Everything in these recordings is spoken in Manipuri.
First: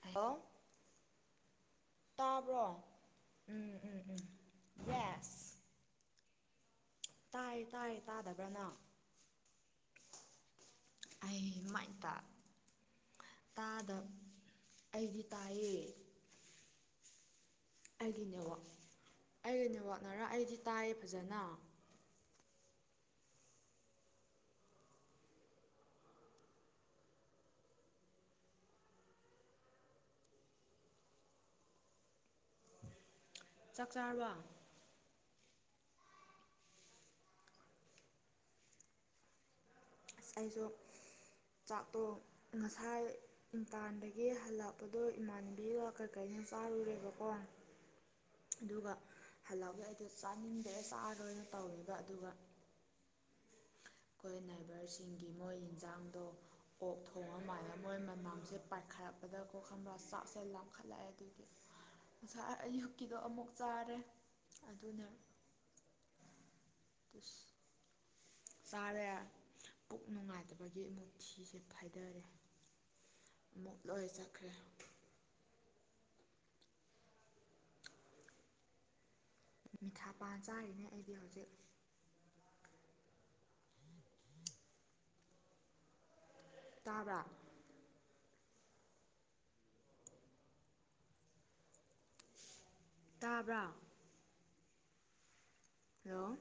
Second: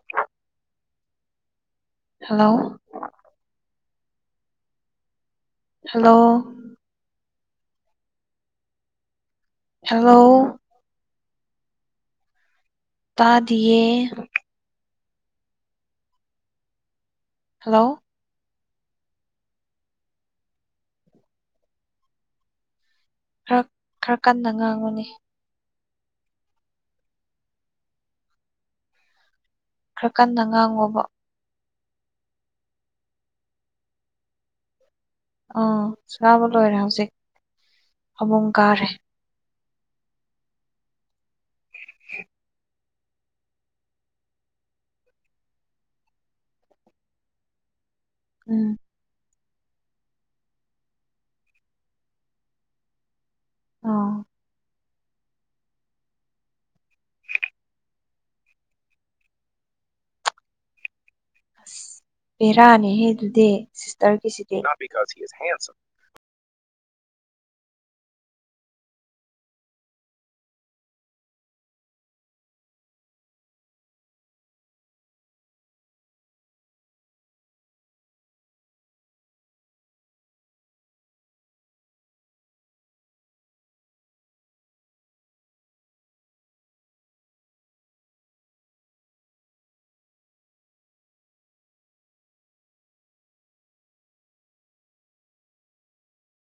ꯍꯜꯂꯣ ꯍꯜꯂꯣ ꯇꯥꯕ꯭ꯔꯣ ꯎꯝ ꯎꯝ ꯎꯝ ꯌꯦꯁ ꯍꯜꯂꯣ ꯇꯥꯏ ꯇꯥꯏ ꯇꯥꯗꯕ꯭ꯔꯥ ꯅꯪ ꯍꯂꯣ ꯑꯩ ꯃꯥꯏꯇꯥ ꯇꯥꯗꯤꯌꯦ ꯇꯥꯗ ꯑꯩꯗꯤ ꯇꯥꯏꯌꯦ ꯍꯜꯂꯣ ꯑꯩꯒꯤ ꯅꯦꯠꯋꯥꯛ ꯑꯩꯒꯤ ꯅꯦꯋꯥꯛꯅꯔ ꯑꯩꯗꯤ ꯇꯥꯏꯌꯦ ꯐꯖꯅ ꯈꯔ ꯈꯔ ꯀꯟꯅ ꯉꯥꯡꯉꯨꯅ‌ꯦ ꯈꯔ ꯀꯟꯅ ꯉꯥꯡꯉ‌ꯣꯕ ꯆꯥꯛ ꯆꯥꯔꯕ‌ꯣ ꯑ‌ꯣ ꯆꯥꯕ ꯂꯣꯏꯔꯦ ꯍꯧꯖꯤꯛ ꯐꯃꯨꯡ ꯀꯥꯔꯦ ꯑꯁ ꯑꯩꯁꯨ ꯆꯥꯛꯇꯣ ꯉꯁꯥꯏ ꯃꯄꯥꯟꯗꯒꯤ ꯍꯜꯂꯛꯄꯗꯣ ꯏꯃꯥꯟꯕꯤꯒ ꯀꯩꯀꯩꯅꯣ ꯆꯥꯔꯨꯔꯦꯕꯀꯣ ꯎꯝ ꯑꯗꯨꯒ ꯍꯜꯂꯥꯎꯒ ꯑꯩꯗꯣ ꯆꯥꯅꯤꯡꯗ꯭ꯔꯦ ꯆꯥꯔ‌ꯣꯏꯅ ꯇꯧꯋꯦꯕ ꯑꯗꯨꯒ ꯑꯥ ꯈꯣꯏ ꯅꯥꯏꯕꯔꯁꯤꯡꯒꯤ ꯃꯣꯏ ꯏꯟꯖꯥꯡꯗꯣ ꯑꯣꯛ ꯊꯣꯡꯉ ꯃꯥꯜꯂ‌ꯦ ꯃꯣꯏ ꯃꯅꯝꯁꯦ ꯄꯥꯏꯈꯠꯂꯛꯄꯗ ꯀ‌ꯣ ꯈꯪꯕ꯭ꯔꯥ ꯆꯥꯛꯁꯦ ꯂꯥꯝꯈꯠꯂꯛꯑꯦ ꯑꯗꯨ ꯒꯤ ꯑꯁ ꯉꯁꯥꯏ ꯕꯦꯔꯥꯅꯤꯍꯦ ꯑꯌꯨꯛꯀꯤꯗꯣ ꯑꯗꯨꯗꯤ ꯑꯃꯨꯛ ꯆꯥꯔꯦ ꯁꯤꯁꯇꯔꯒꯤꯁꯤꯗꯤ ꯑꯗꯨꯅ‌ꯦ [unintelligible] ꯇꯤꯁ ꯆꯥꯔꯦ ꯄꯨꯛ ꯅꯨꯡꯉꯥꯏꯇꯕꯒꯤ ꯑꯃꯨꯛ ꯊꯤ ꯁꯦ ꯐꯥꯏꯗꯔꯦ ꯑꯃꯨꯛ ꯂꯣꯏ ꯆꯠꯈ꯭ꯔꯦ ꯃꯤꯊꯥ ꯄꯥꯟ ꯆꯥꯔꯤꯅꯦ ꯑꯩꯗꯤ ꯍꯧꯖꯤꯛ ꯇꯥꯕ꯭ꯔꯥ ꯇꯥꯕ꯭ꯔꯥ ꯍꯜꯂꯣ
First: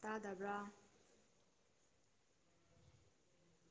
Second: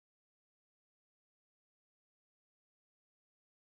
ꯇꯥꯗꯕ꯭ꯔ‌ꯣ